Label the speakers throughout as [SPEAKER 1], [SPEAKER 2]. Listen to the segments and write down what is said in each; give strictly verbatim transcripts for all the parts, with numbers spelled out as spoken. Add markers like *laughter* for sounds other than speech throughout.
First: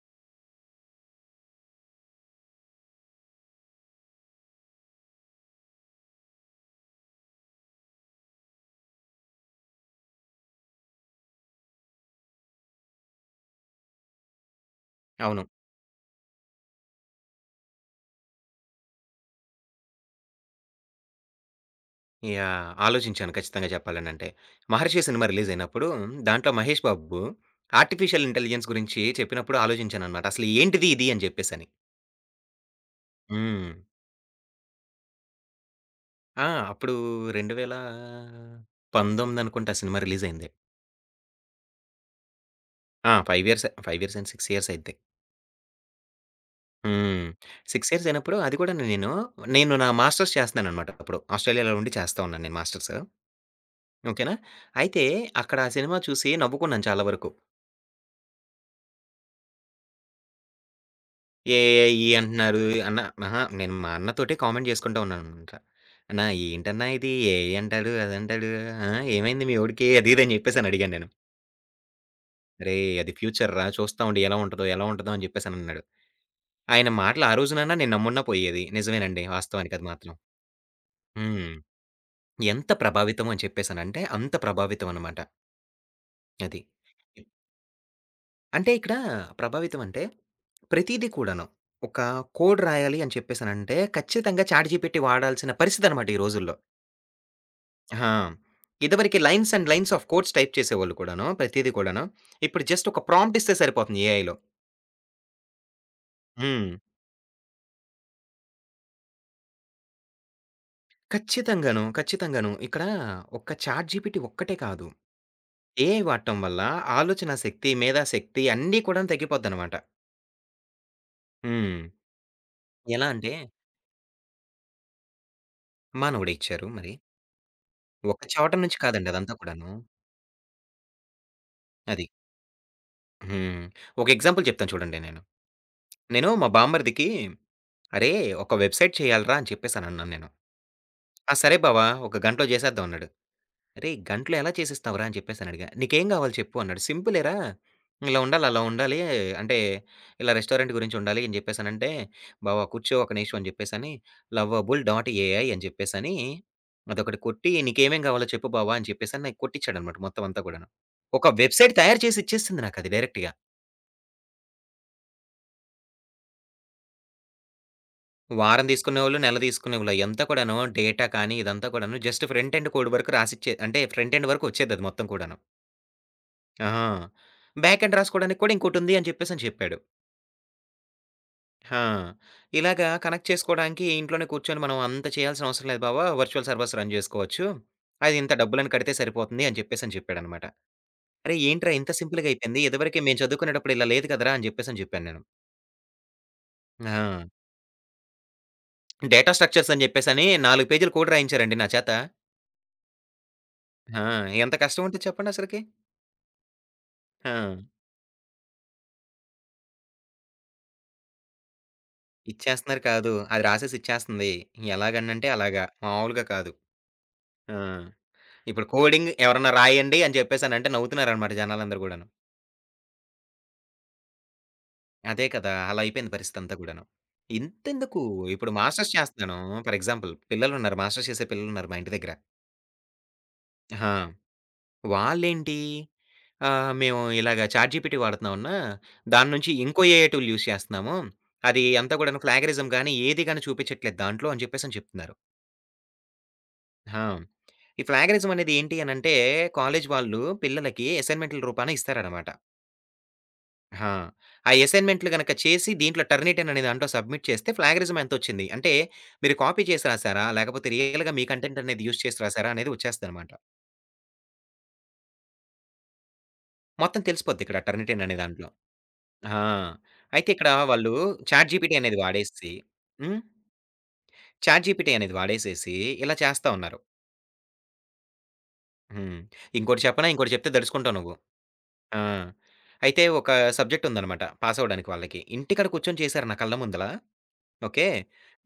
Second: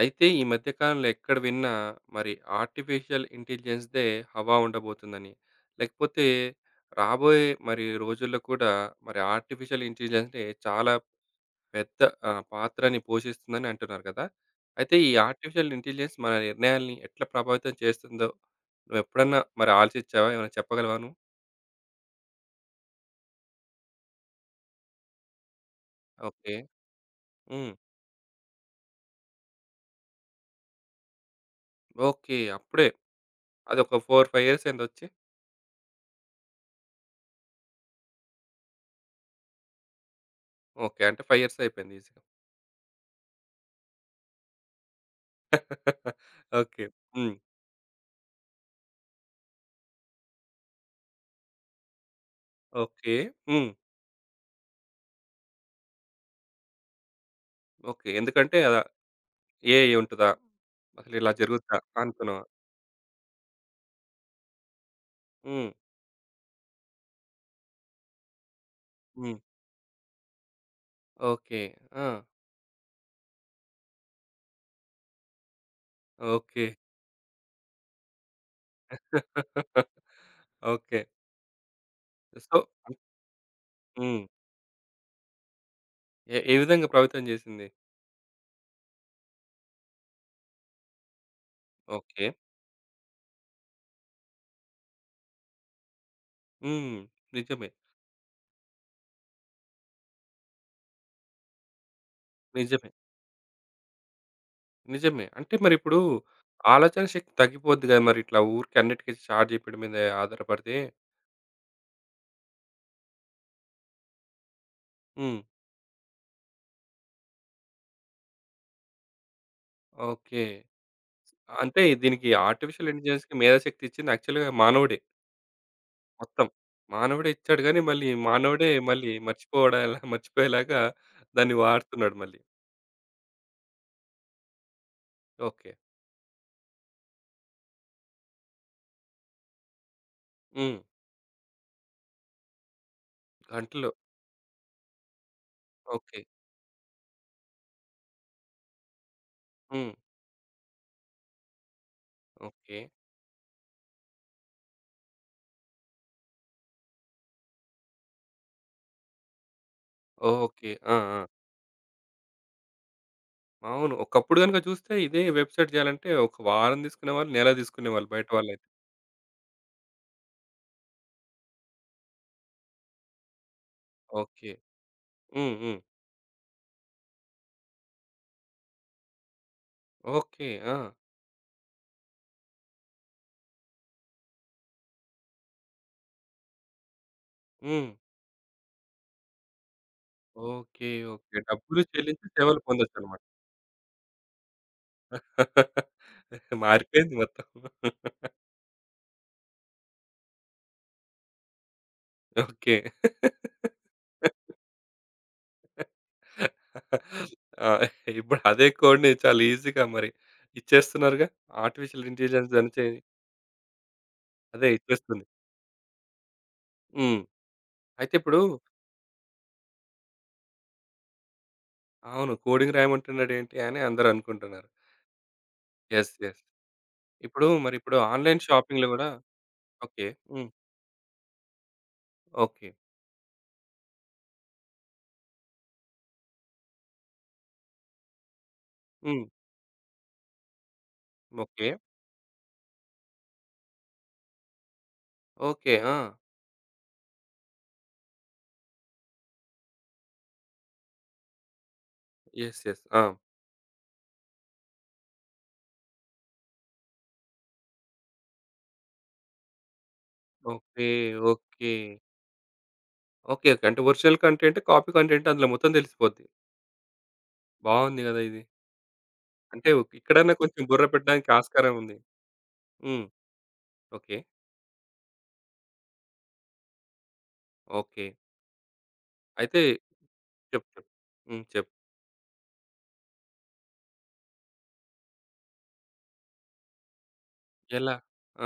[SPEAKER 1] అయితే ఈ మధ్య కాలంలో ఎక్కడ విన్నా మరి ఆర్టిఫిషియల్ ఇంటెలిజెన్స్‌దే హవా ఉండబోతుందని, లేకపోతే రాబోయే మరి రోజుల్లో కూడా మరి ఆర్టిఫిషియల్ ఇంటెలిజెన్స్‌నే చాలా పెద్ద ఆహ్, పాత్రని పోషిస్తుందని అంటున్నారు కదా! అయితే ఈ
[SPEAKER 2] అవును.
[SPEAKER 1] ఆర్టిఫిషియల్ ఇంటెలిజెన్స్ మన నిర్ణయాల్ని ఎట్లా ప్రభావితం చేస్తుందో నువ్వెప్పుడన్నా మరి ఆలోచించావా? ఏమైనా చెప్పగలవా నువ్వు?
[SPEAKER 2] యాహ్! ఆలోచించాను ఖచ్చితంగా చెప్పాలనంటే. 'మహర్షి' సినిమా రిలీజ్ అయినప్పుడు దాంట్లో
[SPEAKER 1] ఓకే.
[SPEAKER 2] మహేష్ బాబు
[SPEAKER 1] హ్మ్.
[SPEAKER 2] ఆర్టిఫిషియల్ ఇంటెలిజెన్స్ గురించి చెప్పినప్పుడు ఆలోచించాననమాట. అసలు ఏంటిది ఇది అని చెప్పేసని.
[SPEAKER 1] ఓకే. అప్పుడే
[SPEAKER 2] హ్మ్.
[SPEAKER 1] అదొక నాలుగు, ఐదు ఇయర్స్ అయిందొచ్చి?
[SPEAKER 2] ఆ! అప్పుడు రెండు వేల పంతొమ్మిది అనుకుంటా ఆ సినిమా రిలీజ్ అయింది.
[SPEAKER 1] ఓకే. అంటే ఐదు ఇయర్స్ అయిపోయింది ఈజీగా.
[SPEAKER 2] ఆ! ఐదు ఇయర్స్ ఐదు ఇయర్స్ అండ్ ఆరు ఇయర్స్ అయిద్ది.
[SPEAKER 1] *laughs* ఓకే.
[SPEAKER 2] హ్మ్.
[SPEAKER 1] హ్మ్.
[SPEAKER 2] ఆరు ఇయర్స్ అయినప్పుడు అది కూడా నేను, నేను నా మాస్టర్స్ చేస్తున్నాననమాట అప్పుడు. ఆస్ట్రేలియాలో ఉండి చేస్తా ఉన్నాను నేను మాస్టర్స్.
[SPEAKER 1] ఓకే. హ్మ్.
[SPEAKER 2] ఓకేనా? అయితే అక్కడ ఆ సినిమా చూసి నవ్వుకున్నాను చాలా వరకు.
[SPEAKER 1] ఓకే. ఎందుకంటే అదా ఏఐ ఉంటదా? అసలు ఇలా జరుగుద్దా
[SPEAKER 2] ఏఐ ఈ
[SPEAKER 1] అనుకున్నావా?
[SPEAKER 2] అంటున్నారు. అన్న అహా! నేను మా అన్నతోటే కామెంట్ చేసుకుంటా ఉన్నాననమాట.
[SPEAKER 1] హ్మ్.
[SPEAKER 2] "అన్న ఏంటన్నా ఇది ఏఐ అంటాడు, అదంటాడు. ఆ!
[SPEAKER 1] హ్మ్.
[SPEAKER 2] ఏమైంది మీ వోడికి?" అది ఇది అని చెప్పేసి అని అడిగాను నేను.
[SPEAKER 1] ఓకే. ఆ!
[SPEAKER 2] "అరేయ్! అది ఫ్యూచర్ రా చూస్తా ఉండు ఎలా ఉంటదో, ఎలా ఉంటదో" అని చెప్పేసనన్నాడు.
[SPEAKER 1] ఓకే.
[SPEAKER 2] ఆయన మాటలు ఆ రోజునన్నా నేను నమ్మున్నా పోయేది. నిజమేనండి వాస్తవానికి అది
[SPEAKER 1] *laughs*
[SPEAKER 2] మాత్రం.
[SPEAKER 1] ఓకే.
[SPEAKER 2] హ్మ్.
[SPEAKER 1] సో
[SPEAKER 2] ఎంత ప్రభావితం అని చెప్పేసనంటే
[SPEAKER 1] హ్మ్.
[SPEAKER 2] అంత ప్రభావితం అనమాట
[SPEAKER 1] ఏ ఏ
[SPEAKER 2] అది.
[SPEAKER 1] విధంగా ప్రభావితం చేసింది?
[SPEAKER 2] అంటే ఇక్కడ ప్రభావితం అంటే ప్రతీది కూడాను. ఒక
[SPEAKER 1] ఓకే.
[SPEAKER 2] కోడ్ రాయాలి అని చెప్పేసనంటే ఖచ్చితంగా చాట్‌జీపీటీ వాడాల్సిన పరిస్థితనమాట ఈ రోజుల్లో.
[SPEAKER 1] హ్మ్. నిజమే.
[SPEAKER 2] ఆహా! ఇదివరకి lines and lines of codes type చేసేవాళ్ళు కూడాను. ప్రతీది కూడాను. ఇప్పుడు
[SPEAKER 1] నిజమే.
[SPEAKER 2] జస్ట్ ఒక ప్రాంప్ట్ ఇస్తే సరిపోతుంది ఏఐలో.
[SPEAKER 1] నిజమే. అంటే మరిప్పుడు
[SPEAKER 2] హ్మ్.
[SPEAKER 1] ఆలోచన శక్తి తగ్గిపోద్ది కదా! మరి ఇట్లా ఊరికే అన్నిటికి చాట్ జీపీటీ మీద ఆధారపడితే.
[SPEAKER 2] ఖచ్చితంగాను. ఖచ్చితంగాను. ఇక్కడ ఒక్క చాట్ జీపీటీ ఒక్కటే కాదు.
[SPEAKER 1] హ్మ్.
[SPEAKER 2] ఏఐ వాడటం వల్ల ఆలోచన శక్తి, మేధాశక్తి అన్నీ కూడాను తగ్గిపోద్దనమాట.
[SPEAKER 1] ఓకే.
[SPEAKER 2] హ్మ్.
[SPEAKER 1] అంటే దీనికి ఆర్టిఫిషియల్
[SPEAKER 2] ఎలా అంటే
[SPEAKER 1] ఇంటెలిజెన్స్‌కి మేధాశక్తి ఇచ్చింది యాక్చువల్‌గా మానవుడే.
[SPEAKER 2] మానవుడే
[SPEAKER 1] మొత్తం.
[SPEAKER 2] ఇచ్చారు మరి.
[SPEAKER 1] మానవుడే ఇచ్చాడు గానీ, మళ్ళీ
[SPEAKER 2] ఒక చోట
[SPEAKER 1] మానవుడే
[SPEAKER 2] నుంచి కాదండి
[SPEAKER 1] మళ్ళీ
[SPEAKER 2] అదంతా కూడాను.
[SPEAKER 1] మర్చిపోవడేలా మర్చిపోయేలాగా దాన్ని
[SPEAKER 2] అది.
[SPEAKER 1] వాడుతున్నాడు మళ్ళీ.
[SPEAKER 2] హ్మ్. ఒక ఎగ్జాంపుల్ చెప్తాను చూడండి నేను.
[SPEAKER 1] ఓకే.
[SPEAKER 2] నేను మా బామ్మర్దికి "అరేయ్! ఒక వెబ్‌సైట్ చేయాలిరా" అని చెప్పేసనన్నాను నేను.
[SPEAKER 1] హ్మ్.
[SPEAKER 2] "ఆ! సరే బావ ఒక గంటలో చేసేద్దాం" అన్నాడు.
[SPEAKER 1] గంటలో.
[SPEAKER 2] "అరేయ్! గంటలో ఎలా చేసిస్తావురా?" అని చెప్పేసనడిగా. "నీకేం
[SPEAKER 1] ఓకే.
[SPEAKER 2] గావాలి చెప్పు" అన్నాడు. "సింపులేరా, ఇలా ఉండాలి, అలా ఉండాలి. అంటే
[SPEAKER 1] హ్మ్.
[SPEAKER 2] ఇలా రెస్టారెంట్ గురించి ఉండాలి" అని జెప్పేసనంటే, "బావ
[SPEAKER 1] ఓకే.
[SPEAKER 2] కూర్చో ఒక నిమిషం" అని జెప్పేసని, లవబుల్ డాట్ ఏఐ అని జెప్పేసని అదొకటి కొట్టి, "నీకేమేం గావాలో చెప్పు బావ" అని చెప్పేసని నాకు కొట్టిచ్చాడనమాట మొత్తం అంతా కూడాను.
[SPEAKER 1] ఓకే. ఆ! ఆ!
[SPEAKER 2] ఒక వెబ్‌సైట్ తయారు చేసి ఇచ్చేసింది నాకది డైరెక్ట్‌గా.
[SPEAKER 1] అవును. ఒకప్పుడు గనుక చూస్తే ఇదే వెబ్‌సైట్ చేయాలంటే ఒక వారం తీసుకునేవాళ్ళు, నెల తీసుకునేవాళ్ళు బయట వాళ్ళైతే.
[SPEAKER 2] వారం తీసుకునేవోళ్ళు, నెల తీసుకునేవోళ్ళు అయ్యంతా కూడాను డేటా కానీ, ఇదంతా కూడాను జస్ట్ ఫ్రంట్ ఎండ్ కోడ్ వరకు రాసిచ్చే అంటే ఫ్రంట్ ఎండ్ వరకు
[SPEAKER 1] ఓకే.
[SPEAKER 2] ఒచ్చేదది మొత్తం కూడాను.
[SPEAKER 1] హ్మ్. హ్మ్.
[SPEAKER 2] ఆహా! బ్యాకెండ్ రాసుకోవడానికి కూడా ఇంకోటుంది అని చెప్పేసని చెప్పాడు.
[SPEAKER 1] ఓకే. ఆ!
[SPEAKER 2] ఆ! ఇలాగా కనెక్ట్ చేసుకోవడానికి ఇంట్లోనే కూర్చొని మనం అంత చేయాల్సిన అవసరం లేదు బావ. వర్చువల్ సర్వర్స్ రన్ చేసుకోవచ్చు.
[SPEAKER 1] హ్మ్.
[SPEAKER 2] అది ఇంత డబ్బులని కడితే సరిపోతుంది అని చెప్పేసని చెప్పాడనమాట.
[SPEAKER 1] ఓకే.
[SPEAKER 2] అరే!
[SPEAKER 1] ఓకే.
[SPEAKER 2] ఏంట్రా
[SPEAKER 1] డబ్బులు
[SPEAKER 2] ఇంత
[SPEAKER 1] చెల్లించి
[SPEAKER 2] సింపుల్‌గా
[SPEAKER 1] సేవలు
[SPEAKER 2] అయిపోయింది. ఇదివరకే మేము
[SPEAKER 1] పొందొచ్చన్నమాట.
[SPEAKER 2] చదువుకునేటప్పుడు ఇలా లేదు కదరా! అని చెప్పేసని చెప్పాను నేను.
[SPEAKER 1] *laughs* మారిపోయింది
[SPEAKER 2] ఆ!
[SPEAKER 1] మొత్తం. *laughs*
[SPEAKER 2] డేటా స్ట్రక్చర్స్ అని చెప్పేసని నాలుగు పేజీలు కోడ్ రాయించారండి నా చేత.
[SPEAKER 1] ఓకే. *laughs*
[SPEAKER 2] ఆ! ఎంత కష్టం ఉంటది చెప్పండి అసలకి. ఆ!
[SPEAKER 1] ఆ! ఇప్పుడు అదే కోడ్‌ని చాలా ఈజీగా మరి ఇచ్చేస్తున్నారుగా. ఆర్టిఫిషియల్ ఇంటెలిజెన్స్ అని
[SPEAKER 2] ఇచ్చేస్తున్నారు
[SPEAKER 1] చే
[SPEAKER 2] కాదు. అది రాసేసి ఇచ్చేస్తుంది.
[SPEAKER 1] అదే ఇచ్చేస్తుంది.
[SPEAKER 2] ఎలాగనంటే అలాగా. మామూలుగా కాదు.
[SPEAKER 1] హ్మ్.
[SPEAKER 2] ఆ!
[SPEAKER 1] అయితే ఇప్పుడు
[SPEAKER 2] ఇప్పుడు కోడింగ్ ఎవరన్నా రాయండి అని చెప్పేసనంటే నవ్వుతున్నారనమాట జనాలందరూ గూడాను.
[SPEAKER 1] అవును. కోడింగ్ రాయమంటున్నాడేంటి అని అందరూ అనుకుంటున్నారు.
[SPEAKER 2] అదే కదా! అలా
[SPEAKER 1] యెస్.
[SPEAKER 2] అయిపోయింది
[SPEAKER 1] యెస్.
[SPEAKER 2] పరిస్థితంతా గూడాను.
[SPEAKER 1] ఇప్పుడు మరి ఇప్పుడు
[SPEAKER 2] ఇంతెందుకు
[SPEAKER 1] ఆన్‌లైన్
[SPEAKER 2] ఇప్పుడు
[SPEAKER 1] షాపింగ్‌లో
[SPEAKER 2] మాస్టర్స్
[SPEAKER 1] గూడా
[SPEAKER 2] చేస్తున్నాను ఫర్
[SPEAKER 1] ఓకే.
[SPEAKER 2] ఎగ్జాంపుల్
[SPEAKER 1] హ్మ్.
[SPEAKER 2] పిల్లలున్నారు. మాస్టర్స్ చేసే పిల్లలున్నారు మా ఇంటి దగ్గర.
[SPEAKER 1] ఓకే.
[SPEAKER 2] ఆ! వాళ్ళేంటి ఆహ్, మేము ఇలాగ చాట్‌జీపీటీ వాడుతున్నామన్నా,
[SPEAKER 1] హ్మ్.
[SPEAKER 2] దాని నుంచి ఇంకో ఏఐ టూల్ యూజ్ చేస్తున్నాము. అది
[SPEAKER 1] ఓకే.
[SPEAKER 2] అంతా గూడాను ప్లాగరిజం గాని, ఏది గాని చూపించట్లేదు దాంట్లో అని చెప్పేసని చెప్తున్నారు.
[SPEAKER 1] ఓకే. ఆ!
[SPEAKER 2] ఆ! ఈ ప్లాగరిజం అనేది ఏంటి అనంటే, కాలేజీ వాళ్ళు పిల్లలకి అసైన్‌మెంట్‌ల రూపాన ఇస్తారనమాట.
[SPEAKER 1] యెస్. యెస్. ఆ!
[SPEAKER 2] ఆ! ఆ అసైన్‌మెంట్‌లు గనక చేసి దీంట్లో టర్నిటిన్ అనే దాంట్లో సబ్మిట్ చేస్తే ప్లాగరిజం ఎంతొచ్చింది? అంటే మీరు కాపీ చేసి రాసారా? లేకపోతే
[SPEAKER 1] ఓకే.
[SPEAKER 2] రియల్‌గా మీ కంటెంట్
[SPEAKER 1] ఓకే.
[SPEAKER 2] అనేది యూజ్ చేసి రాసారా? అనేది వచ్చేస్తదనమాట.
[SPEAKER 1] ఓకే. ఓకే. అంటే ఒరిజినల్ కంటెంట్, కాపీ కంటెంట్ అందులో మొత్తం తెలిసిపోద్ది.
[SPEAKER 2] మొత్తం తెలిసిపోద్ది ఇక్కడ
[SPEAKER 1] బావుంది
[SPEAKER 2] టర్నిటిన్ అనే
[SPEAKER 1] గదా! ఇది.
[SPEAKER 2] దాంట్లో. ఆ!
[SPEAKER 1] అంటే ఇక్కడ
[SPEAKER 2] అయితే ఇక్కడ
[SPEAKER 1] కొంచెం బుర్ర
[SPEAKER 2] వాళ్ళు
[SPEAKER 1] పెట్టడానికి
[SPEAKER 2] చాట్
[SPEAKER 1] ఆస్కారం
[SPEAKER 2] జీపీటీ
[SPEAKER 1] ఉంది.
[SPEAKER 2] అనేది వాడేసి
[SPEAKER 1] హ్మ్.
[SPEAKER 2] హ్మ్.
[SPEAKER 1] ఓకే.
[SPEAKER 2] చాట్ జీపీటీ అనేది వాడేసేసి ఇలా చేస్తా ఉన్నారు.
[SPEAKER 1] ఓకే.
[SPEAKER 2] హ్మ్.
[SPEAKER 1] అయితే
[SPEAKER 2] ఇంకోటి చెప్పనా? ఇంకోటి చెప్తే
[SPEAKER 1] చెప్పు. చెప్పు.
[SPEAKER 2] దడుచుకుంటావు నువ్వు.
[SPEAKER 1] హ్మ్. చెప్పు.
[SPEAKER 2] ఆ! అయితే ఒక సబ్జెక్ట్ ఉందనమాట పాసవ్వడానికి వాళ్ళకి. ఇంటికాడ కూర్చొని చేశారు నా కళ్ళ ముందల. ఓకే.
[SPEAKER 1] ఎలా?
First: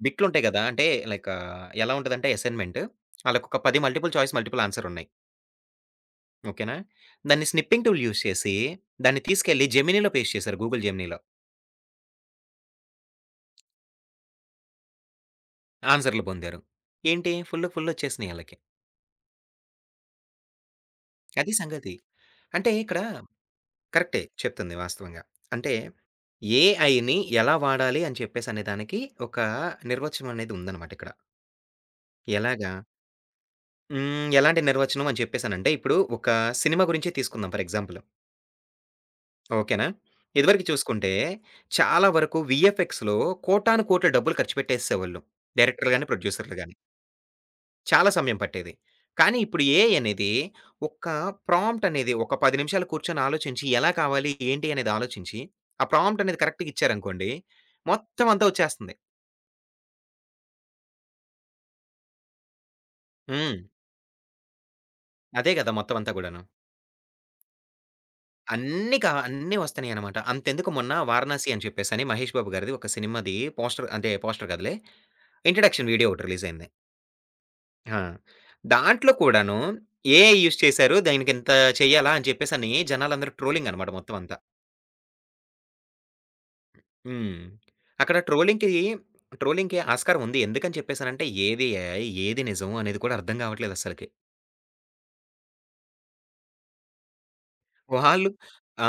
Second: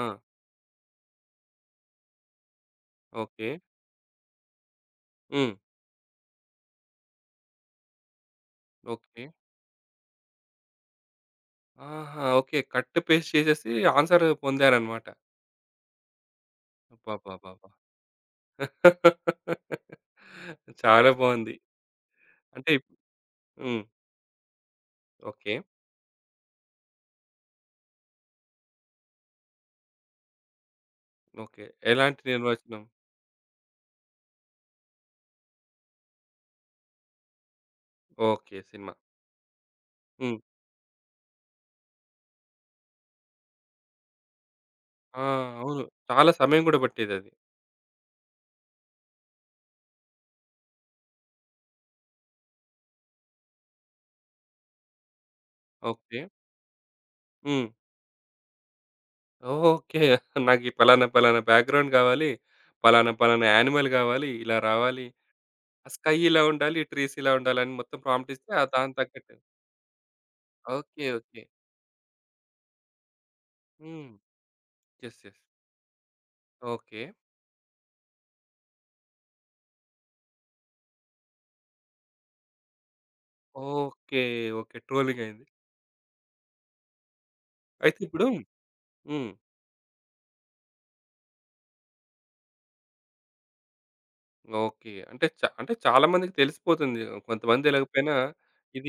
[SPEAKER 1] ఆ!
[SPEAKER 2] బిట్లుంటాయి గదా! అంటే లైక్ ఆహ్, ఎలా ఉంటదంటే అసైన్‌మెంట్
[SPEAKER 1] ఓకే.
[SPEAKER 2] ఆళ్ళకొక పది మల్టిపుల్ చాయిస్, మల్టిపుల్ ఆన్సర్ ఉన్నాయి.
[SPEAKER 1] హ్మ్.
[SPEAKER 2] ఓకేనా? దాన్ని స్నిప్పింగ్ టూల్ యూజ్ చేసి దాన్ని
[SPEAKER 1] ఓకే.
[SPEAKER 2] తీసుకెళ్ళి జెమినీలో పేస్ట్ చేశారు. గూగుల్ జెమినీలో.
[SPEAKER 1] ఆహా! ఓకే. కట్ పేస్ట్ చేసేసి ఆన్సర్ పొందారన్నమాట.
[SPEAKER 2] ఆన్సర్‌లు పొందారు. ఏంటి ఫుల్లు
[SPEAKER 1] అబ్బబ్బబ్బబ్బా!
[SPEAKER 2] ఫుల్లొచ్చేసినియి ఆళ్ళకి.
[SPEAKER 1] చాలా
[SPEAKER 2] అది
[SPEAKER 1] బావుంది.
[SPEAKER 2] సంగతి.
[SPEAKER 1] అంటే
[SPEAKER 2] అంటే
[SPEAKER 1] ఇప్
[SPEAKER 2] ఇక్కడ
[SPEAKER 1] హ్మ్.
[SPEAKER 2] కరెక్టే చెప్తుంది వాస్తవంగా.
[SPEAKER 1] ఓకే.
[SPEAKER 2] అంటే ఏఐని ఎలా వాడాలి అని చెప్పేసనే దానికి ఒక నిర్వచనం అనేది ఉందనమాట ఇక్కడ.
[SPEAKER 1] ఓకే. ఎలాంటి
[SPEAKER 2] ఎలాగా?
[SPEAKER 1] నిర్వచనం?
[SPEAKER 2] హ్మ్. ఎలాంటి నిర్వచనం అని చెప్పేసనంటే ఇప్పుడు ఒక సినిమా గురించే తీసుకుందాం ఫర్ ఎగ్జాంపుల్.
[SPEAKER 1] ఓకే. సినిమా.
[SPEAKER 2] ఓకేనా?
[SPEAKER 1] హ్మ్.
[SPEAKER 2] ఇదివరకు చూసుకుంటే, చాలా వరకు వీఎఫ్ఎక్స్‌లో కోటాను కోట్ల డబ్బులు ఖర్చు పెట్టేసేసేవాళ్ళు.
[SPEAKER 1] ఆ! అవును.
[SPEAKER 2] డైరెక్టర్‌లు గాని,
[SPEAKER 1] చాలా
[SPEAKER 2] ప్రొడ్యూసర్‌లు
[SPEAKER 1] సమయం
[SPEAKER 2] గాని.
[SPEAKER 1] గూడా పట్టేదది.
[SPEAKER 2] చాలా సమయం పట్టేది. కానీ ఇప్పుడు ఏఐ అనేది ఒక్క ప్రాంప్ట్ అనేది ఒక పది నిమిషాలు కూర్చొని ఆలోచించి, ఎలా కావాలి, ఏంటి అనేది ఆలోచించి, ఆ
[SPEAKER 1] ఓకే.
[SPEAKER 2] ప్రాంప్ట్ అనేది కరెక్ట్‌గా ఇచ్చారనుకోండి,
[SPEAKER 1] హ్మ్.
[SPEAKER 2] మొత్తం అంతా వచ్చేస్తుంది.
[SPEAKER 1] ఓకే. నాకీ పలానా పలానా బ్యాక్‌గ్రౌండ్ గావాలి. పలానా పలానా
[SPEAKER 2] హ్మ్.
[SPEAKER 1] యానిమల్ గావాలి. ఇలా రావాలి.
[SPEAKER 2] అదే గదా!
[SPEAKER 1] ఆ
[SPEAKER 2] మొత్తం అంతా
[SPEAKER 1] స్కై
[SPEAKER 2] గూడాను.
[SPEAKER 1] ఇలా ఉండాలి. ట్రీస్ ఇలా ఉండాలని మొత్తం ప్రాంప్ట్ ఇస్తే ఆ దానికి
[SPEAKER 2] అన్నీ కా
[SPEAKER 1] తగ్గట్టు.
[SPEAKER 2] అన్నీ వస్తున్నాయన్నమాట. అంతెందుకు మొన్న
[SPEAKER 1] ఓకే. ఓకే.
[SPEAKER 2] 'వారణాసి' అని చెప్పేసని మహేష్ బాబు గారిది ఒక సినిమాది పోస్టర్ అంటే
[SPEAKER 1] హ్మ్.
[SPEAKER 2] పోస్టర్ కాదులే,
[SPEAKER 1] యెస్. యెస్.
[SPEAKER 2] ఇంట్రడక్షన్ వీడియో ఒకటి రిలీజ్ అయింది.
[SPEAKER 1] ఓకే.
[SPEAKER 2] ఆ! దాంట్లో కూడాను ఏఐ యూజ్ చేశారు. దానికింత చేయాలా అని చెప్పేసని జనాలందరూ ట్రోలింగ్ అనమాట మొత్తం
[SPEAKER 1] ఓకే.
[SPEAKER 2] అంతా.
[SPEAKER 1] ఓకే. ట్రోలింగ్ అయింది.
[SPEAKER 2] హ్మ్.
[SPEAKER 1] అయితే
[SPEAKER 2] అక్కడ
[SPEAKER 1] ఇప్పుడు
[SPEAKER 2] ట్రోలింగ్‌కి,
[SPEAKER 1] హ్మ్.
[SPEAKER 2] ట్రోలింగ్‌కి ఆస్కారం ఉంది. ఎందుకని చెప్పేసనంటే ఏది ఏఐ, ఏది నిజం అనేది కూడా అర్థం కావట్లేదు అస్సలకి.
[SPEAKER 1] ఓకే. అంటే చ అంటే చాలా మందికి తెలిసిపోతుంది. కొంతమంది తెలవకపోయినా
[SPEAKER 2] వాళ్ళు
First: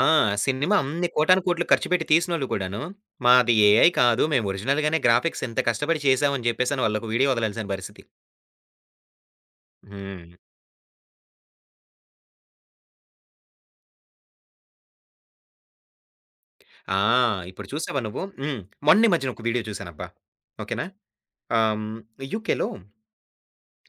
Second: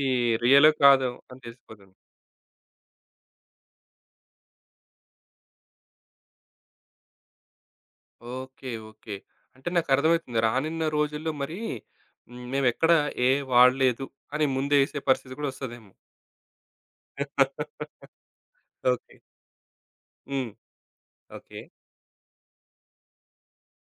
[SPEAKER 2] ఆ!
[SPEAKER 1] రియలో
[SPEAKER 2] సినిమా అన్ని
[SPEAKER 1] కాదో అని
[SPEAKER 2] కోటానుకోట్లు ఖర్చు
[SPEAKER 1] తెలిసిపోతుంది.
[SPEAKER 2] పెట్టి తీసినోళ్ళు కూడాను, మాది ఏఐ కాదు. మేము ఒరిజినల్‌గానే గ్రాఫిక్స్ ఇంత కష్టపడి చేసాం అని చెప్పేసని వాళ్ళొక వీడియో వదలాల్సిన పరిస్థితి.
[SPEAKER 1] ఓకే. ఓకే. అంటే
[SPEAKER 2] హ్మ్.
[SPEAKER 1] నాకర్థమవుతుంది. రానున్న రోజుల్లో మరి హ్మ్. మేమెక్కడ ఏ వాడలేదు అని ముందే యేసే పరిస్థితి కూడా వస్తదేమో.
[SPEAKER 2] ఆ! ఇప్పుడు చూసావా
[SPEAKER 1] *laughs*
[SPEAKER 2] నువ్వు? హ్మ్. మొన్న ఈ
[SPEAKER 1] ఓకే.
[SPEAKER 2] మధ్యన ఒక వీడియో చూసానబ్బా.
[SPEAKER 1] హ్మ్.
[SPEAKER 2] ఓకేనా?
[SPEAKER 1] ఓకే.
[SPEAKER 2] ఆహ్, హ్మ్, యూకేలో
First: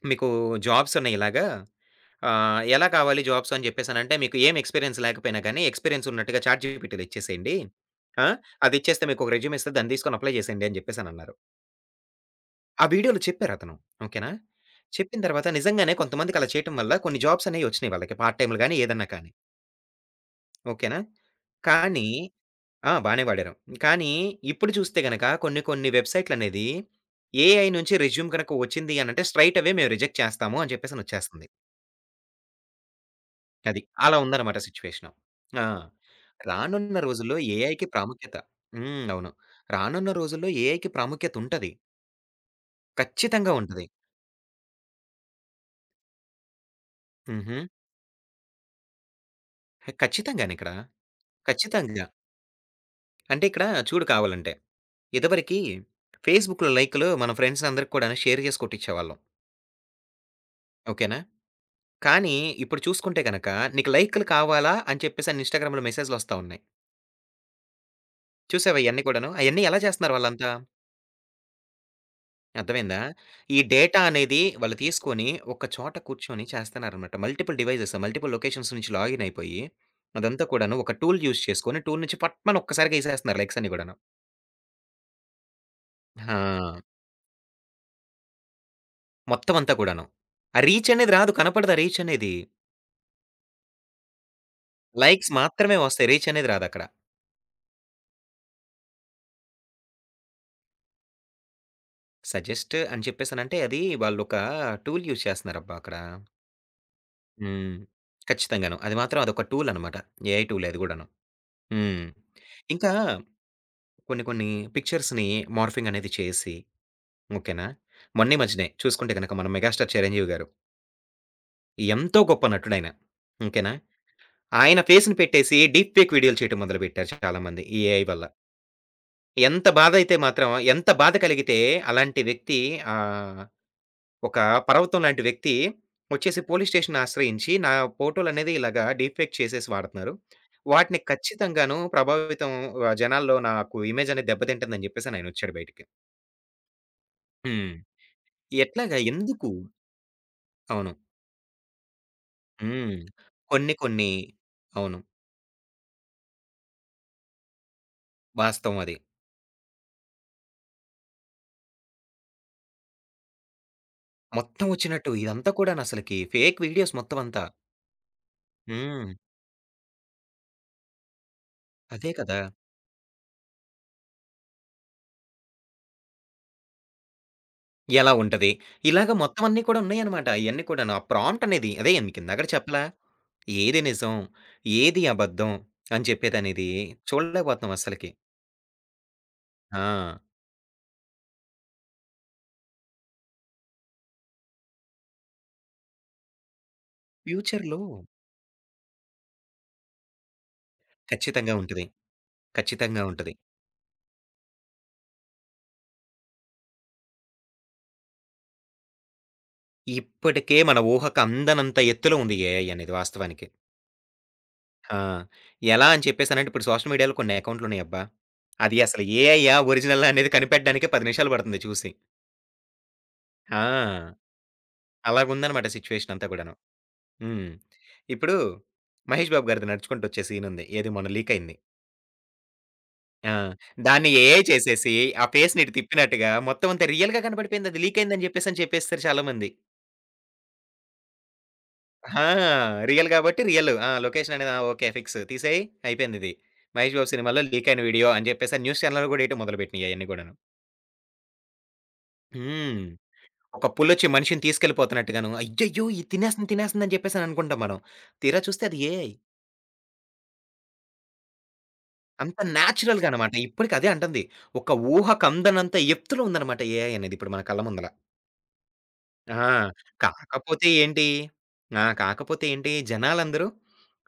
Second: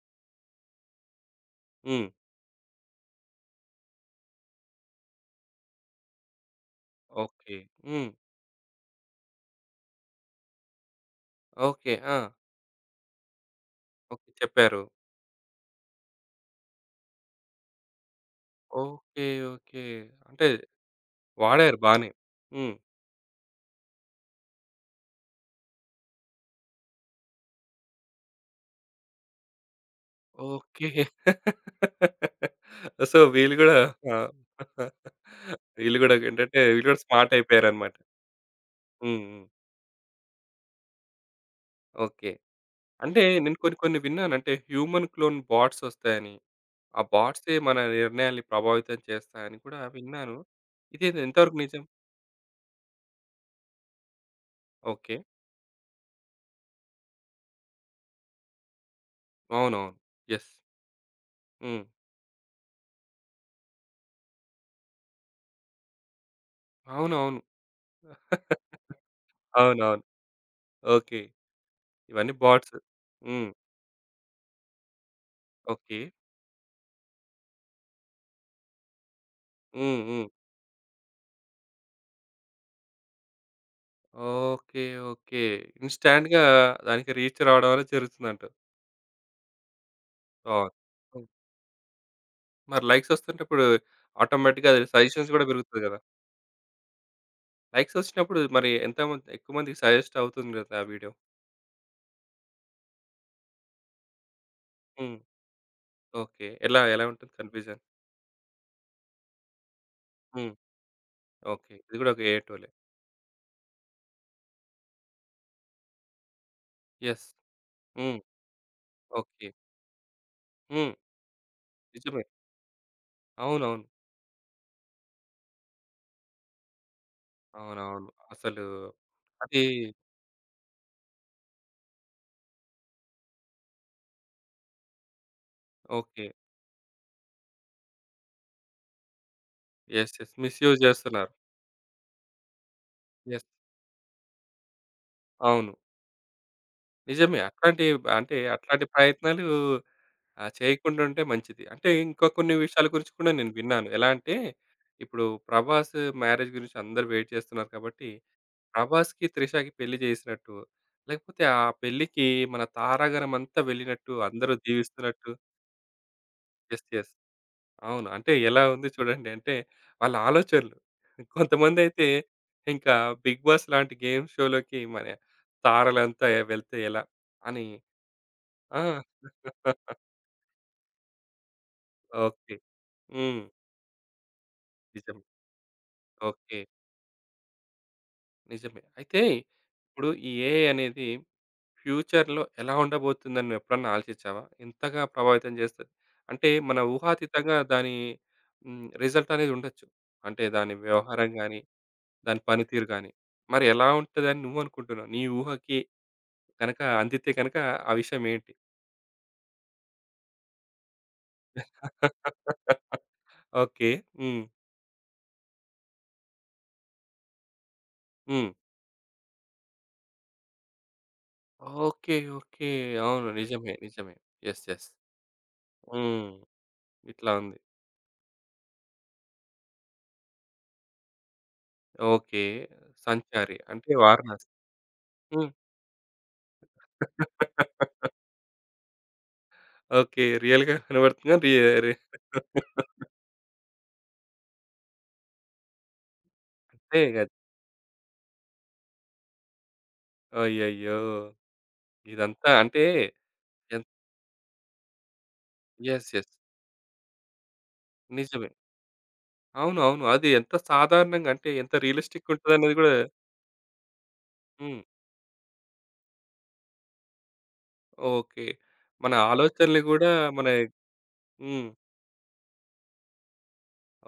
[SPEAKER 2] మీకు జాబ్స్ ఉన్నాయి ఇలాగా.
[SPEAKER 1] హ్మ్.
[SPEAKER 2] ఆహ్, ఎలా కావాలి జాబ్స్ అని చెప్పేసనంటే, మీకు ఏం ఎక్స్‌పీరియన్స్ లేకపోయినా గాని, ఎక్స్‌పీరియన్స్ ఉన్నట్టుగా చాట్‌జీపీటీలో ఇచ్చేసేయండి.
[SPEAKER 1] ఓకే. హ్మ్.
[SPEAKER 2] ఆ! అది ఇచ్చేస్తే మీకు ఒక రెజ్యూమ్ ఇస్తది. దాన్ని తీసుకొని అప్లై చేసేయండి అని చెప్పేసనన్నారు.
[SPEAKER 1] ఓకే. ఆ!
[SPEAKER 2] ఆ వీడియోలో చెప్పారతను.
[SPEAKER 1] ఓకే.
[SPEAKER 2] ఓకేనా?
[SPEAKER 1] చెప్పారు.
[SPEAKER 2] చెప్పిన తర్వాత నిజంగానే కొంతమందికి అలా చేయటం వల్ల కొన్ని జాబ్స్ అనేవి వచ్చినాయి వాళ్ళకి. పార్ట్ టైమ్‌లు గాని, ఏదన్నా
[SPEAKER 1] ఓకే.
[SPEAKER 2] కానీ.
[SPEAKER 1] ఓకే. అంటే
[SPEAKER 2] ఓకేనా?
[SPEAKER 1] వాడారు
[SPEAKER 2] కానీ
[SPEAKER 1] బానే. హ్మ్.
[SPEAKER 2] ఆ! బానే వాడారు. కానీ ఇప్పుడు చూస్తే గనక కొన్ని కొన్ని వెబ్‌సైట్‌లనేది ఏఐ నుంచి రెజ్యూమ్ గనక వచ్చింది అనంటే, స్ట్రెయిట్ అవే మేము రిజెక్ట్ చేస్తాము అని
[SPEAKER 1] ఓకే.
[SPEAKER 2] చెప్పేసనొచ్చేస్తుంది.
[SPEAKER 1] సో, వీళ్ళు గూడా
[SPEAKER 2] అది.
[SPEAKER 1] ఆ!
[SPEAKER 2] అలా ఉందన్నమాట సిట్యుయేషను. ఆ!
[SPEAKER 1] వీళ్ళు గూడా ఏంటంటే, వీళ్ళు
[SPEAKER 2] రానున్న
[SPEAKER 1] గూడా స్మార్ట్
[SPEAKER 2] రోజుల్లో ఏఐకి
[SPEAKER 1] అయిపోయారన్నమాట.
[SPEAKER 2] ప్రాముఖ్యత హ్మ్.
[SPEAKER 1] హ్మ్.
[SPEAKER 2] అవును.
[SPEAKER 1] హ్మ్.
[SPEAKER 2] రానున్న రోజుల్లో ఏఐకి ప్రాముఖ్యత ఉంటది.
[SPEAKER 1] ఓకే. అంటే
[SPEAKER 2] ఖచ్చితంగా
[SPEAKER 1] నేను కొన్ని
[SPEAKER 2] ఉంటది.
[SPEAKER 1] కొన్ని విన్నాను. అంటే హ్యూమన్ క్లోన్ బాట్స్ ఒస్తాయని. ఆ బాట్సే
[SPEAKER 2] హుహు.
[SPEAKER 1] మన నిర్ణయాల్ని ప్రభావితం చేస్తాయని కూడా విన్నాను.
[SPEAKER 2] ఖచ్చితంగానిక్కడ.
[SPEAKER 1] ఇదేది ఎంతవరకు నిజం?
[SPEAKER 2] ఖచ్చితంగా. అంటే ఇక్కడ చూడు కావాలంటే,
[SPEAKER 1] ఓకే.
[SPEAKER 2] ఇదివరకి ఫేస్‌బుక్‌లో లైకులు మన ఫ్రెండ్స్ అందరికి కూడాను షేర్ చేసి కొట్టించేవాళ్ళం.
[SPEAKER 1] అవునవును. యెస్.
[SPEAKER 2] ఓకేనా?
[SPEAKER 1] హ్మ్.
[SPEAKER 2] కానీ ఇప్పుడు చూసుకుంటే గనక నీకు లైకులు కావాలా అని చెప్పేసి అని ఇన్‌స్టాగ్రామ్‌లో మెసేజ్‌లొస్తా ఉన్నాయి.
[SPEAKER 1] అవునవును.
[SPEAKER 2] చూసావా ఇయన్నీ కూడాను? అయన్నీ ఎలా
[SPEAKER 1] అవునవును.
[SPEAKER 2] చేస్తున్నారు వాళ్ళంతా?
[SPEAKER 1] ఓకే. ఇవన్నీ బాట్స్.
[SPEAKER 2] అర్థమైందా?
[SPEAKER 1] హ్మ్.
[SPEAKER 2] ఈ డేటా అనేది వాళ్ళు తీసుకొని, ఒక చోట
[SPEAKER 1] ఓకే.
[SPEAKER 2] కూర్చొని చేస్తన్నారనమాట. మల్టిపుల్ డివైజెస్, మల్టిపుల్ లొకేషన్స్ నుంచి లాగిన్ అయిపోయి,
[SPEAKER 1] హ్మ్. హ్మ్.
[SPEAKER 2] అదంతా కూడాను ఒక టూల్ యూజ్ చేసుకొని, టూల్ నుంచి పట్మని ఒక్కసారిగా ఎసేస్తున్నారు లెగ్స్ అన్నీ గూడాను.
[SPEAKER 1] ఓకే. ఓకే. ఇన్‌స్టాంట్‌గా
[SPEAKER 2] ఆ!
[SPEAKER 1] దానికి రీచ్ రావడం అనేది జరుగుతుందంటావు.
[SPEAKER 2] మొత్తం అంతా కూడాను. ఆ
[SPEAKER 1] బావుంది.
[SPEAKER 2] రీచ్ అనేది
[SPEAKER 1] హ్మ్.
[SPEAKER 2] రాదు. కనపడదు ఆ రీచ్ అనేది.
[SPEAKER 1] మరి లైక్స్ వస్తుంటే ఇప్పుడు ఆటోమేటిక్‌గా అది
[SPEAKER 2] లైక్స్
[SPEAKER 1] సజెషన్స్ గూడా
[SPEAKER 2] మాత్రమే
[SPEAKER 1] పెరుగుతది గదా!
[SPEAKER 2] వస్తాయి. రీచ్ అనేది రాదక్కడ.
[SPEAKER 1] లైక్స్ వచ్చినప్పుడు మరి ఎంతమంది ఎక్కువ మందికి సజెస్ట్ అవుతుంది గదా! ఆ వీడియో.
[SPEAKER 2] సజెస్ట్ అని చెప్పేసనంటే, అది వాళ్ళొక టూల్
[SPEAKER 1] హ్మ్.
[SPEAKER 2] యూజ్ చేస్తున్నారబ్బా అక్కడ.
[SPEAKER 1] ఓకే. ఎలా ఎలా ఉంటుంది
[SPEAKER 2] హ్మ్.
[SPEAKER 1] కన్ఫ్యూజన్?
[SPEAKER 2] ఖచ్చితంగాను. అది మాత్రం అదొక టూల్ అనమాట. ఏఐ
[SPEAKER 1] హ్మ్.
[SPEAKER 2] టూలే అది గూడాను.
[SPEAKER 1] ఓకే. ఇది
[SPEAKER 2] హ్మ్.
[SPEAKER 1] గూడా ఒక ఏఐ టూలే.
[SPEAKER 2] ఇంకా కొన్ని కొన్ని పిక్చర్స్‌ని మార్ఫింగ్ అనేది చేసి,
[SPEAKER 1] యెస్.
[SPEAKER 2] ఓకేనా?
[SPEAKER 1] హ్మ్.
[SPEAKER 2] మొన్న ఈ మధ్యనే చూసుకుంటే గనక
[SPEAKER 1] ఓకే.
[SPEAKER 2] మన 'మెగాస్టార్ చిరంజీవి' గారు
[SPEAKER 1] హ్మ్.
[SPEAKER 2] ఎంతో
[SPEAKER 1] నిజమే.
[SPEAKER 2] గొప్ప నటుడాయన. ఓకేనా?
[SPEAKER 1] అవునవును.
[SPEAKER 2] ఆయన ఫేస్‌ని పెట్టేసి డీప్ ఫేక్ వీడియోలు చేయటం మొదలుపెట్టారు చాలామంది ఈ ఏఐ
[SPEAKER 1] అవునవును.
[SPEAKER 2] వల్ల.
[SPEAKER 1] అసలు అది
[SPEAKER 2] ఎంత బాధైతే మాత్రం ఎంత బాధ కలిగితే అలాంటి వ్యక్తి ఆహ్, ఒక పర్వతం లాంటి వ్యక్తి
[SPEAKER 1] ఓకే.
[SPEAKER 2] వచ్చేసి పోలీస్ స్టేషన్‌ని ఆశ్రయించి నా ఫోటోలనేది ఇలాగా డీప్ ఫేక్ చేసేసి
[SPEAKER 1] యెస్.
[SPEAKER 2] వాడుతున్నారు.
[SPEAKER 1] యెస్. మిస్‌యూజ్
[SPEAKER 2] వాటిని
[SPEAKER 1] జేస్తున్నారు.
[SPEAKER 2] ఖచ్చితంగాను ప్రభావితం ఆహ్, జనాల్లో
[SPEAKER 1] యెస్.
[SPEAKER 2] నాకు ఇమేజ్ అనేది దెబ్బతింటుందని చెప్పేసని ఆయనొచ్చాడు
[SPEAKER 1] అవును.
[SPEAKER 2] బయటికి.
[SPEAKER 1] నిజమే.
[SPEAKER 2] హ్మ్.
[SPEAKER 1] అట్లాంటి అంటే అట్లాంటి
[SPEAKER 2] ఎట్లాగా?
[SPEAKER 1] ప్రయత్నాలు
[SPEAKER 2] ఎందుకు?
[SPEAKER 1] ఆహ్,
[SPEAKER 2] అవును.
[SPEAKER 1] చేయకుండా ఉంటే మంచిది. అంటే ఇంకా కొన్ని విషయాల
[SPEAKER 2] హ్మ్.
[SPEAKER 1] గురించి కూడా నేను
[SPEAKER 2] కొన్ని
[SPEAKER 1] విన్నాను. ఎలా
[SPEAKER 2] కొన్ని
[SPEAKER 1] అంటే
[SPEAKER 2] అవును.
[SPEAKER 1] ఇప్పుడు 'ప్రభాస్' మ్యారేజ్ గురించి అందరూ వెయిట్ చేస్తున్నారు కాబట్టి
[SPEAKER 2] వాస్తవం అది.
[SPEAKER 1] 'ప్రభాస్‌కి, త్రిషకి' పెళ్లి చేసినట్టు, లేకపోతే ఆ పెళ్ళికి మన తారాగణం అంతా వెళ్ళినట్టు అందరూ
[SPEAKER 2] మొత్తం ఒచ్చినట్టు
[SPEAKER 1] దీవిస్తున్నట్టు.
[SPEAKER 2] ఇదంతా కూడానసలకి ఫేక్
[SPEAKER 1] యెస్.
[SPEAKER 2] Videos
[SPEAKER 1] yes.
[SPEAKER 2] మొత్తం అంతా.
[SPEAKER 1] అవును. అంటే ఎలా ఉంది
[SPEAKER 2] హ్మ్.
[SPEAKER 1] చూడండి. అంటే వాళ్ళ ఆలోచనలు. కొంతమందైతే
[SPEAKER 2] అదే కదా!
[SPEAKER 1] ఇంకా 'బిగ్ బాస్' లాంటి గేమ్ షోలోకి మన తారలంతా వెళ్తే ఎలా అని
[SPEAKER 2] ఎలా ఉంటది?
[SPEAKER 1] ఆ!
[SPEAKER 2] ఇలాగ మొత్తం అన్నీ కూడా ఉన్నాయన్నమాట. ఇయన్నీ కూడాను. ఆ ప్రాంప్ట్ అనేది అదే మీకిందాకడ
[SPEAKER 1] ఓకే.
[SPEAKER 2] చెప్పలా?
[SPEAKER 1] హ్మ్.
[SPEAKER 2] ఏది నిజం? ఏది
[SPEAKER 1] నిజమే.
[SPEAKER 2] అబద్ధం? అని
[SPEAKER 1] ఓకే.
[SPEAKER 2] చెప్పేదనేది చూడలేకపోతున్నాం అస్సలకి.
[SPEAKER 1] నిజమే. అయితే ఇప్పుడు
[SPEAKER 2] ఆ!
[SPEAKER 1] ఈ ఏఐ అనేది ఫ్యూచర్‌లో ఎలా ఉండబోతుందని నువ్వు ఎప్పుడన్నా ఆలోచించావా? ఎంతగా ప్రభావితం చేస్తది? అంటే మన ఊహాతీతంగా
[SPEAKER 2] ఫ్యూచర్‌లో
[SPEAKER 1] దాని హ్మ్. రిజల్ట్ అనేది ఉండొచ్చు. అంటే దాని వ్యవహారం
[SPEAKER 2] ఖచ్చితంగా
[SPEAKER 1] గాని,
[SPEAKER 2] ఉంటది.
[SPEAKER 1] దాని పనితీరు
[SPEAKER 2] ఖచ్చితంగా
[SPEAKER 1] గాని.
[SPEAKER 2] ఉంటది.
[SPEAKER 1] మరి ఎలా ఉంటదని నువ్వు అనుకుంటున్నావు? నీ ఊహకి గనక అందితే గనక ఆ విషయం ఏంటి?
[SPEAKER 2] ఇప్పటికే మన ఊహకు అందనంత ఎత్తులో ఉంది ఏఐ అనేది
[SPEAKER 1] *laughs*
[SPEAKER 2] వాస్తవానికి.
[SPEAKER 1] ఓకే. హ్మ్.
[SPEAKER 2] ఆ! ఎలా అని చెప్పేసనంటే ఇప్పుడు సోషల్ మీడియాలో కొన్ని అకౌంట్లున్నాయబ్బా!
[SPEAKER 1] హ్మ్.
[SPEAKER 2] అది అసలు ఏఐయా? ఒరిజినలా? అనేది కనిపెట్టడానికే పది నిమిషాలు పడుతుంది చూసి.
[SPEAKER 1] ఓకే. ఓకే. అవును. నిజమే.
[SPEAKER 2] ఆ!
[SPEAKER 1] నిజమే. యెస్. యెస్.
[SPEAKER 2] అలాగుందనమాట సిట్యుయేషన్ అంతా
[SPEAKER 1] హ్మ్.
[SPEAKER 2] కూడాను.
[SPEAKER 1] ఇట్లా
[SPEAKER 2] హ్మ్.
[SPEAKER 1] ఉంది.
[SPEAKER 2] ఇప్పుడు 'మహేష్ బాబు' గారిది నడుచుకుంటొచ్చే సీనుంది. ఏది మొన్న లీకయింది.
[SPEAKER 1] ఓకే.
[SPEAKER 2] ఆ!
[SPEAKER 1] 'సంచారి' అంటే
[SPEAKER 2] దాన్ని ఏఐ
[SPEAKER 1] వారణాసి.
[SPEAKER 2] చేసేసి, ఆ
[SPEAKER 1] హ్మ్.
[SPEAKER 2] ఫేస్‌ని ఇటు తిప్పినట్టుగా మొత్తం అంతా రియల్‌గా కనపడిపోయింది. అది లీకయిందని చెప్పేసని చెప్పేస్తారు చాలా మంది.
[SPEAKER 1] ఓకే. రియల్‌గా కనబడుతుందా? రి రి
[SPEAKER 2] ఆ! రియల్ కాబట్టి రియల్. ఆ! లొకేషన్ అనేది ఆ! ఓకే. ఫిక్స్ తీసేయి అయిపోయిందిది. 'మహేష్
[SPEAKER 1] అంతే
[SPEAKER 2] బాబు'
[SPEAKER 1] గద.
[SPEAKER 2] సినిమాలో లీకయిన వీడియో అని చెప్పేసి న్యూస్ ఛానెల్‌లు కూడా ఎయటం మొదలుపెట్టినియి అయన్నీ కూడాను.
[SPEAKER 1] అయ్యయ్యో! ఇదంతా
[SPEAKER 2] హ్మ్.
[SPEAKER 1] అంటే
[SPEAKER 2] ఒక
[SPEAKER 1] ఎన్
[SPEAKER 2] పులొచ్చి మనిషిని తీసుకెళ్ళిపోతున్నట్టుగాను, అయ్యయ్యో! ఇది
[SPEAKER 1] యెస్. యెస్.
[SPEAKER 2] తినేస్తుంది, తినేస్తుంది అని చెప్పేసి అనుకుంటాం మనం. తీరా
[SPEAKER 1] నిజమే.
[SPEAKER 2] చూస్తే అది ఏఐ.
[SPEAKER 1] అవును. అవును. అది ఎంత సాధారణంగా అంటే ఎంత రియలిస్టిక్‌గా
[SPEAKER 2] అంత
[SPEAKER 1] ఉంటదనేది గూడా
[SPEAKER 2] న్యాచురల్‌గా అనమాట. ఇప్పటికి అదే అంటుంది. ఒక
[SPEAKER 1] హ్మ్.
[SPEAKER 2] ఊహకు అందనంత ఎత్తులో ఉందనమాట ఏఐ అనేది ఇప్పుడు మన కళ్ళ ముందల.
[SPEAKER 1] ఓకే. మన
[SPEAKER 2] ఆ!
[SPEAKER 1] ఆలోచనలు గూడా మన
[SPEAKER 2] కాకపోతే ఏంటి
[SPEAKER 1] హ్మ్.
[SPEAKER 2] ఆ! కాకపోతే ఏంటి జనాలందరూ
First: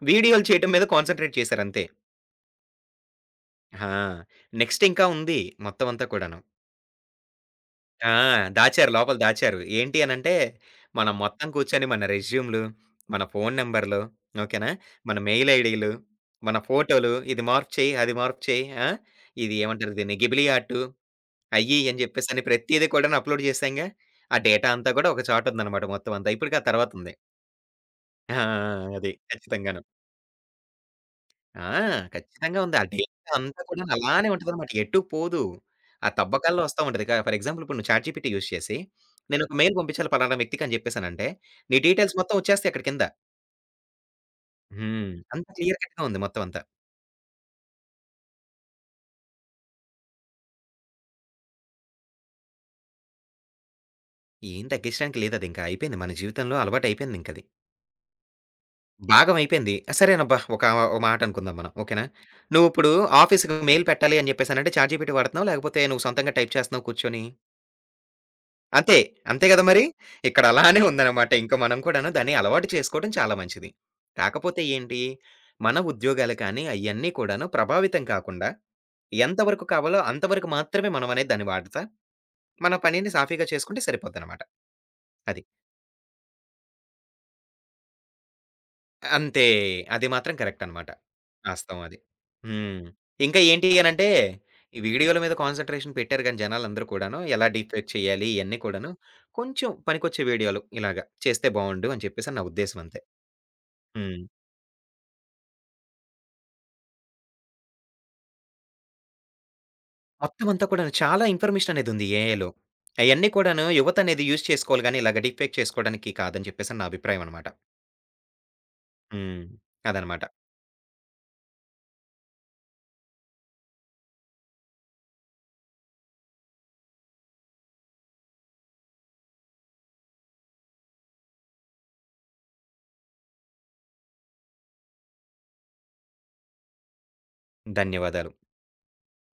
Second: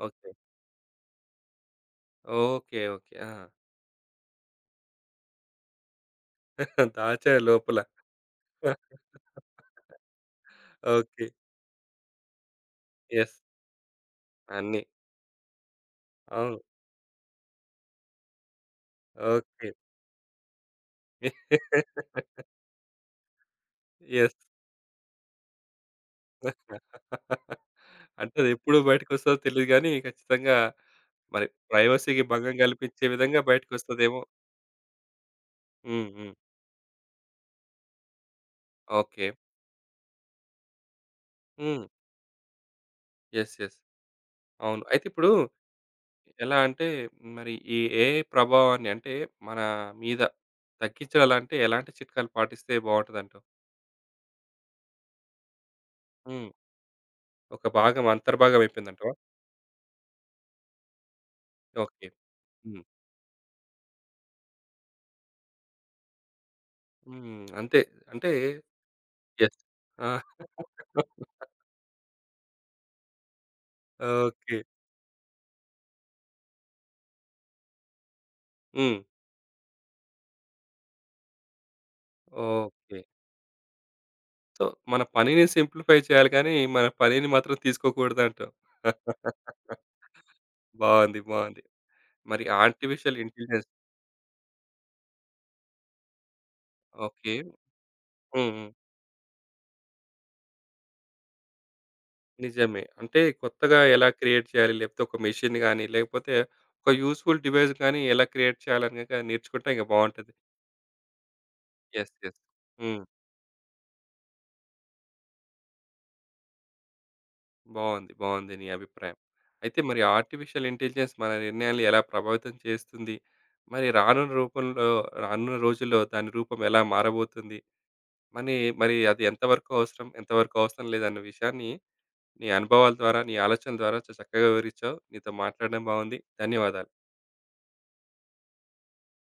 [SPEAKER 1] ఓకే.
[SPEAKER 2] వీడియోలు చేయటం మీద కాన్సంట్రేట్ చేశారంతే.
[SPEAKER 1] ఓకే. ఓకే. ఆ!
[SPEAKER 2] ఆ! నెక్స్ట్ ఇంకా ఉంది మొత్తం అంతా కూడాను.
[SPEAKER 1] దాచారు లోపల.
[SPEAKER 2] ఆ! దాచారు. లోపల దాచారు. ఏంటి అనంటే, మనం
[SPEAKER 1] ఓకే.
[SPEAKER 2] మొత్తం కూర్చొని మన రెజ్యూమ్‌లు, మన
[SPEAKER 1] యెస్.
[SPEAKER 2] ఫోను నంబర్‌లు ఓకేనా?
[SPEAKER 1] అన్నీ.
[SPEAKER 2] మన మెయిల్ ఐడీలు, మన
[SPEAKER 1] అవును.
[SPEAKER 2] ఫోటోలు ఇది మార్పు చెయ్యి, అది మార్పు చెయ్యి. ఆ! ఇది ఏమంటారు దీన్ని గిబిలీ ఆర్టు
[SPEAKER 1] ఓకే.
[SPEAKER 2] అయ్యి అని చెప్పేసని ప్రతీది కూడాను అప్‌లోడ్ చేశాంగా.
[SPEAKER 1] యెస్.
[SPEAKER 2] ఆ డేటా అంతా కూడా ఒక చోట ఉందనమాట మొత్తం అంతా. ఇప్పటికి ఆ తర్వాతుంది.
[SPEAKER 1] *laughs* అంటే
[SPEAKER 2] ఆ! ఆ!
[SPEAKER 1] అదెప్పుడు
[SPEAKER 2] అది.
[SPEAKER 1] బయటకొస్తదో తెలీదు
[SPEAKER 2] ఖచ్చితంగాను.
[SPEAKER 1] గానీ, ఖచ్చితంగా మరి
[SPEAKER 2] ఆ!
[SPEAKER 1] ప్రైవసీకి భంగం
[SPEAKER 2] ఖచ్చితంగా ఉంది. ఆ
[SPEAKER 1] గలిపించే
[SPEAKER 2] డేటా
[SPEAKER 1] విధంగా
[SPEAKER 2] అంతా కూడాను
[SPEAKER 1] బయటకొస్తదేమో.
[SPEAKER 2] అలానే ఉంటదనమాట. ఎటు పోదు.
[SPEAKER 1] హ్మ్.
[SPEAKER 2] ఆ
[SPEAKER 1] హ్మ్.
[SPEAKER 2] తవ్వకాల్లో వస్తా ఉంటది. క ఫర్ ఎగ్జాంపుల్ ఇప్పుడు నువ్వు చాట్‌జీపీటీ యూజ్ చేసి,
[SPEAKER 1] ఓకే.
[SPEAKER 2] నేను ఒక మెయిల్ పంపించాలి పలానా వ్యక్తికి అని చెప్పేసనంటే, నీ
[SPEAKER 1] హ్మ్.
[SPEAKER 2] డీటెయిల్స్ మొత్తం వచ్చేస్తాయి అక్కడ కింద.
[SPEAKER 1] యెస్. యెస్. అవును. అయితే
[SPEAKER 2] హ్మ్.
[SPEAKER 1] ఇప్పుడు
[SPEAKER 2] అంత క్లియర్ కట్‌గా ఉంది మొత్తం
[SPEAKER 1] ఎలా
[SPEAKER 2] అంతా.
[SPEAKER 1] అంటే, మరి ఈ ఏఐ ప్రభావాన్ని అంటే, మన మీద తగ్గించాలంటే ఎలాంటి చిట్కాలు పాటిస్తే బావుంటదంటావు?
[SPEAKER 2] ఏం తగ్గించడానికి లేదదింకా. అయిపోయింది. మన
[SPEAKER 1] హ్మ్.
[SPEAKER 2] జీవితంలో అలవాటయిపోయిందింకది.
[SPEAKER 1] ఒక భాగం అంతర్భాగం అయిపోయిందంటావా?
[SPEAKER 2] భాగం అయిపోయింది. సరేనబ్బా! ఒక ఒక మాట అనుకుందాం మనం. ఓకేనా?
[SPEAKER 1] ఓకే. హ్మ్.
[SPEAKER 2] నువ్విప్పుడు ఆఫీస్‌కి మెయిల్ పెట్టాలి అని చెప్పేసనంటే చాట్‌జీపీటీ వాడుతున్నావా? లేకపోతే నువ్వు సొంతంగా టైప్ చేస్తున్నావా కూర్చొని?
[SPEAKER 1] హ్మ్. అంతే. అంటే
[SPEAKER 2] అంతే. అంతే
[SPEAKER 1] యెస్.
[SPEAKER 2] గదా మరి!
[SPEAKER 1] ఆ!
[SPEAKER 2] ఇక్కడ అలానే
[SPEAKER 1] *laughs*
[SPEAKER 2] ఉందనమాట. ఇంక మనం కూడాను దాన్ని అలవాటు చేసుకోవడం చాలా మంచిది.
[SPEAKER 1] ఓకే.
[SPEAKER 2] కాకపోతే ఏంటి, మన ఉద్యోగాలు కానీ, అయన్నీ కూడాను ప్రభావితం కాకుండా,
[SPEAKER 1] హ్మ్.
[SPEAKER 2] ఎంత వరకు కావాలో అంతవరకు మాత్రమే మనం అనేది దాన్ని వాడతా, మన
[SPEAKER 1] ఓకే.
[SPEAKER 2] పనిని సాఫీగా చేసుకుంటే సరిపోద్దనమాట.
[SPEAKER 1] సో, మన
[SPEAKER 2] అది.
[SPEAKER 1] పనిని సింప్లిఫై చేయాలి కానీ, మన పనిని మాత్రం తీసుకోకూడదంటావు.
[SPEAKER 2] అంతే. అది మాత్రం కరెక్ట్ అనమాట.
[SPEAKER 1] బావుంది. బావుంది.
[SPEAKER 2] వాస్తవం అది.
[SPEAKER 1] *laughs* మరి
[SPEAKER 2] హ్మ్.
[SPEAKER 1] ఆర్టిఫిషియల్
[SPEAKER 2] ఇంకా
[SPEAKER 1] ఇంటెలిజెన్స్
[SPEAKER 2] ఏంటి అనంటే, ఈ వీడియోల మీద కాన్సంట్రేషన్ పెట్టారు గానీ జనాలందరూ కూడాను,
[SPEAKER 1] ఓకే.
[SPEAKER 2] ఎలా డీప్ ఫేక్ చేయాలి
[SPEAKER 1] హ్మ్.
[SPEAKER 2] ఇయన్నీ
[SPEAKER 1] హ్మ్.
[SPEAKER 2] కూడాను, కొంచెం పనికొచ్చే వీడియోలు ఇలాగా చేస్తే బావుండు అని చెప్పేసి నా
[SPEAKER 1] నిజమే.
[SPEAKER 2] ఉద్దేశ్యం అంతే.
[SPEAKER 1] అంటే కొత్తగా ఎలా
[SPEAKER 2] హ్మ్.
[SPEAKER 1] క్రియేట్ చేయాలి? లేకపోతే ఒక మెషిన్ గాని, లేకపోతే ఒక యూజ్‌ఫుల్ డివైస్ గాని ఎలా క్రియేట్ చేయాలని గనక నేర్చుకుంటే ఇంక బావుంటది.
[SPEAKER 2] మొత్తం అంతా కూడాను చాలా ఇన్ఫర్మేషన్ అనేదుంది
[SPEAKER 1] యెస్. యెస్.
[SPEAKER 2] ఏఐలో.
[SPEAKER 1] హ్మ్.
[SPEAKER 2] అయన్నీ కూడాను యువత అనేది యూజ్ చేసుకోవాలి గానీ, ఇలాగ డీప్ ఫేక్ చేసుకోవడానికి కాదని చెప్పేసి నా అభిప్రాయం అనమాట.
[SPEAKER 1] బావుంది. బావుంది నీ అభిప్రాయం.
[SPEAKER 2] హ్మ్.
[SPEAKER 1] అయితే మరి
[SPEAKER 2] అదనమాట.
[SPEAKER 1] ఆర్టిఫిషియల్ ఇంటెలిజెన్స్ మన నిర్ణయాల్ని ఎలా ప్రభావితం చేస్తుంది? మరి రానున్న రూపంలో రానున్న రోజుల్లో దాని రూపం ఎలా మారబోతుంది? మనీ మరి అది ఎంతవరకు అవసరం, ఎంతవరకు అవసరం లేదన్న విషయాన్ని నీ అనుభవాల ద్వారా, నీ ఆలోచనల ద్వారా చ చక్కగా వివరించావు. నీతో మాట్లాడడం బాగుంది. ధన్యవాదాలు.
[SPEAKER 2] ధన్యవాదాలు.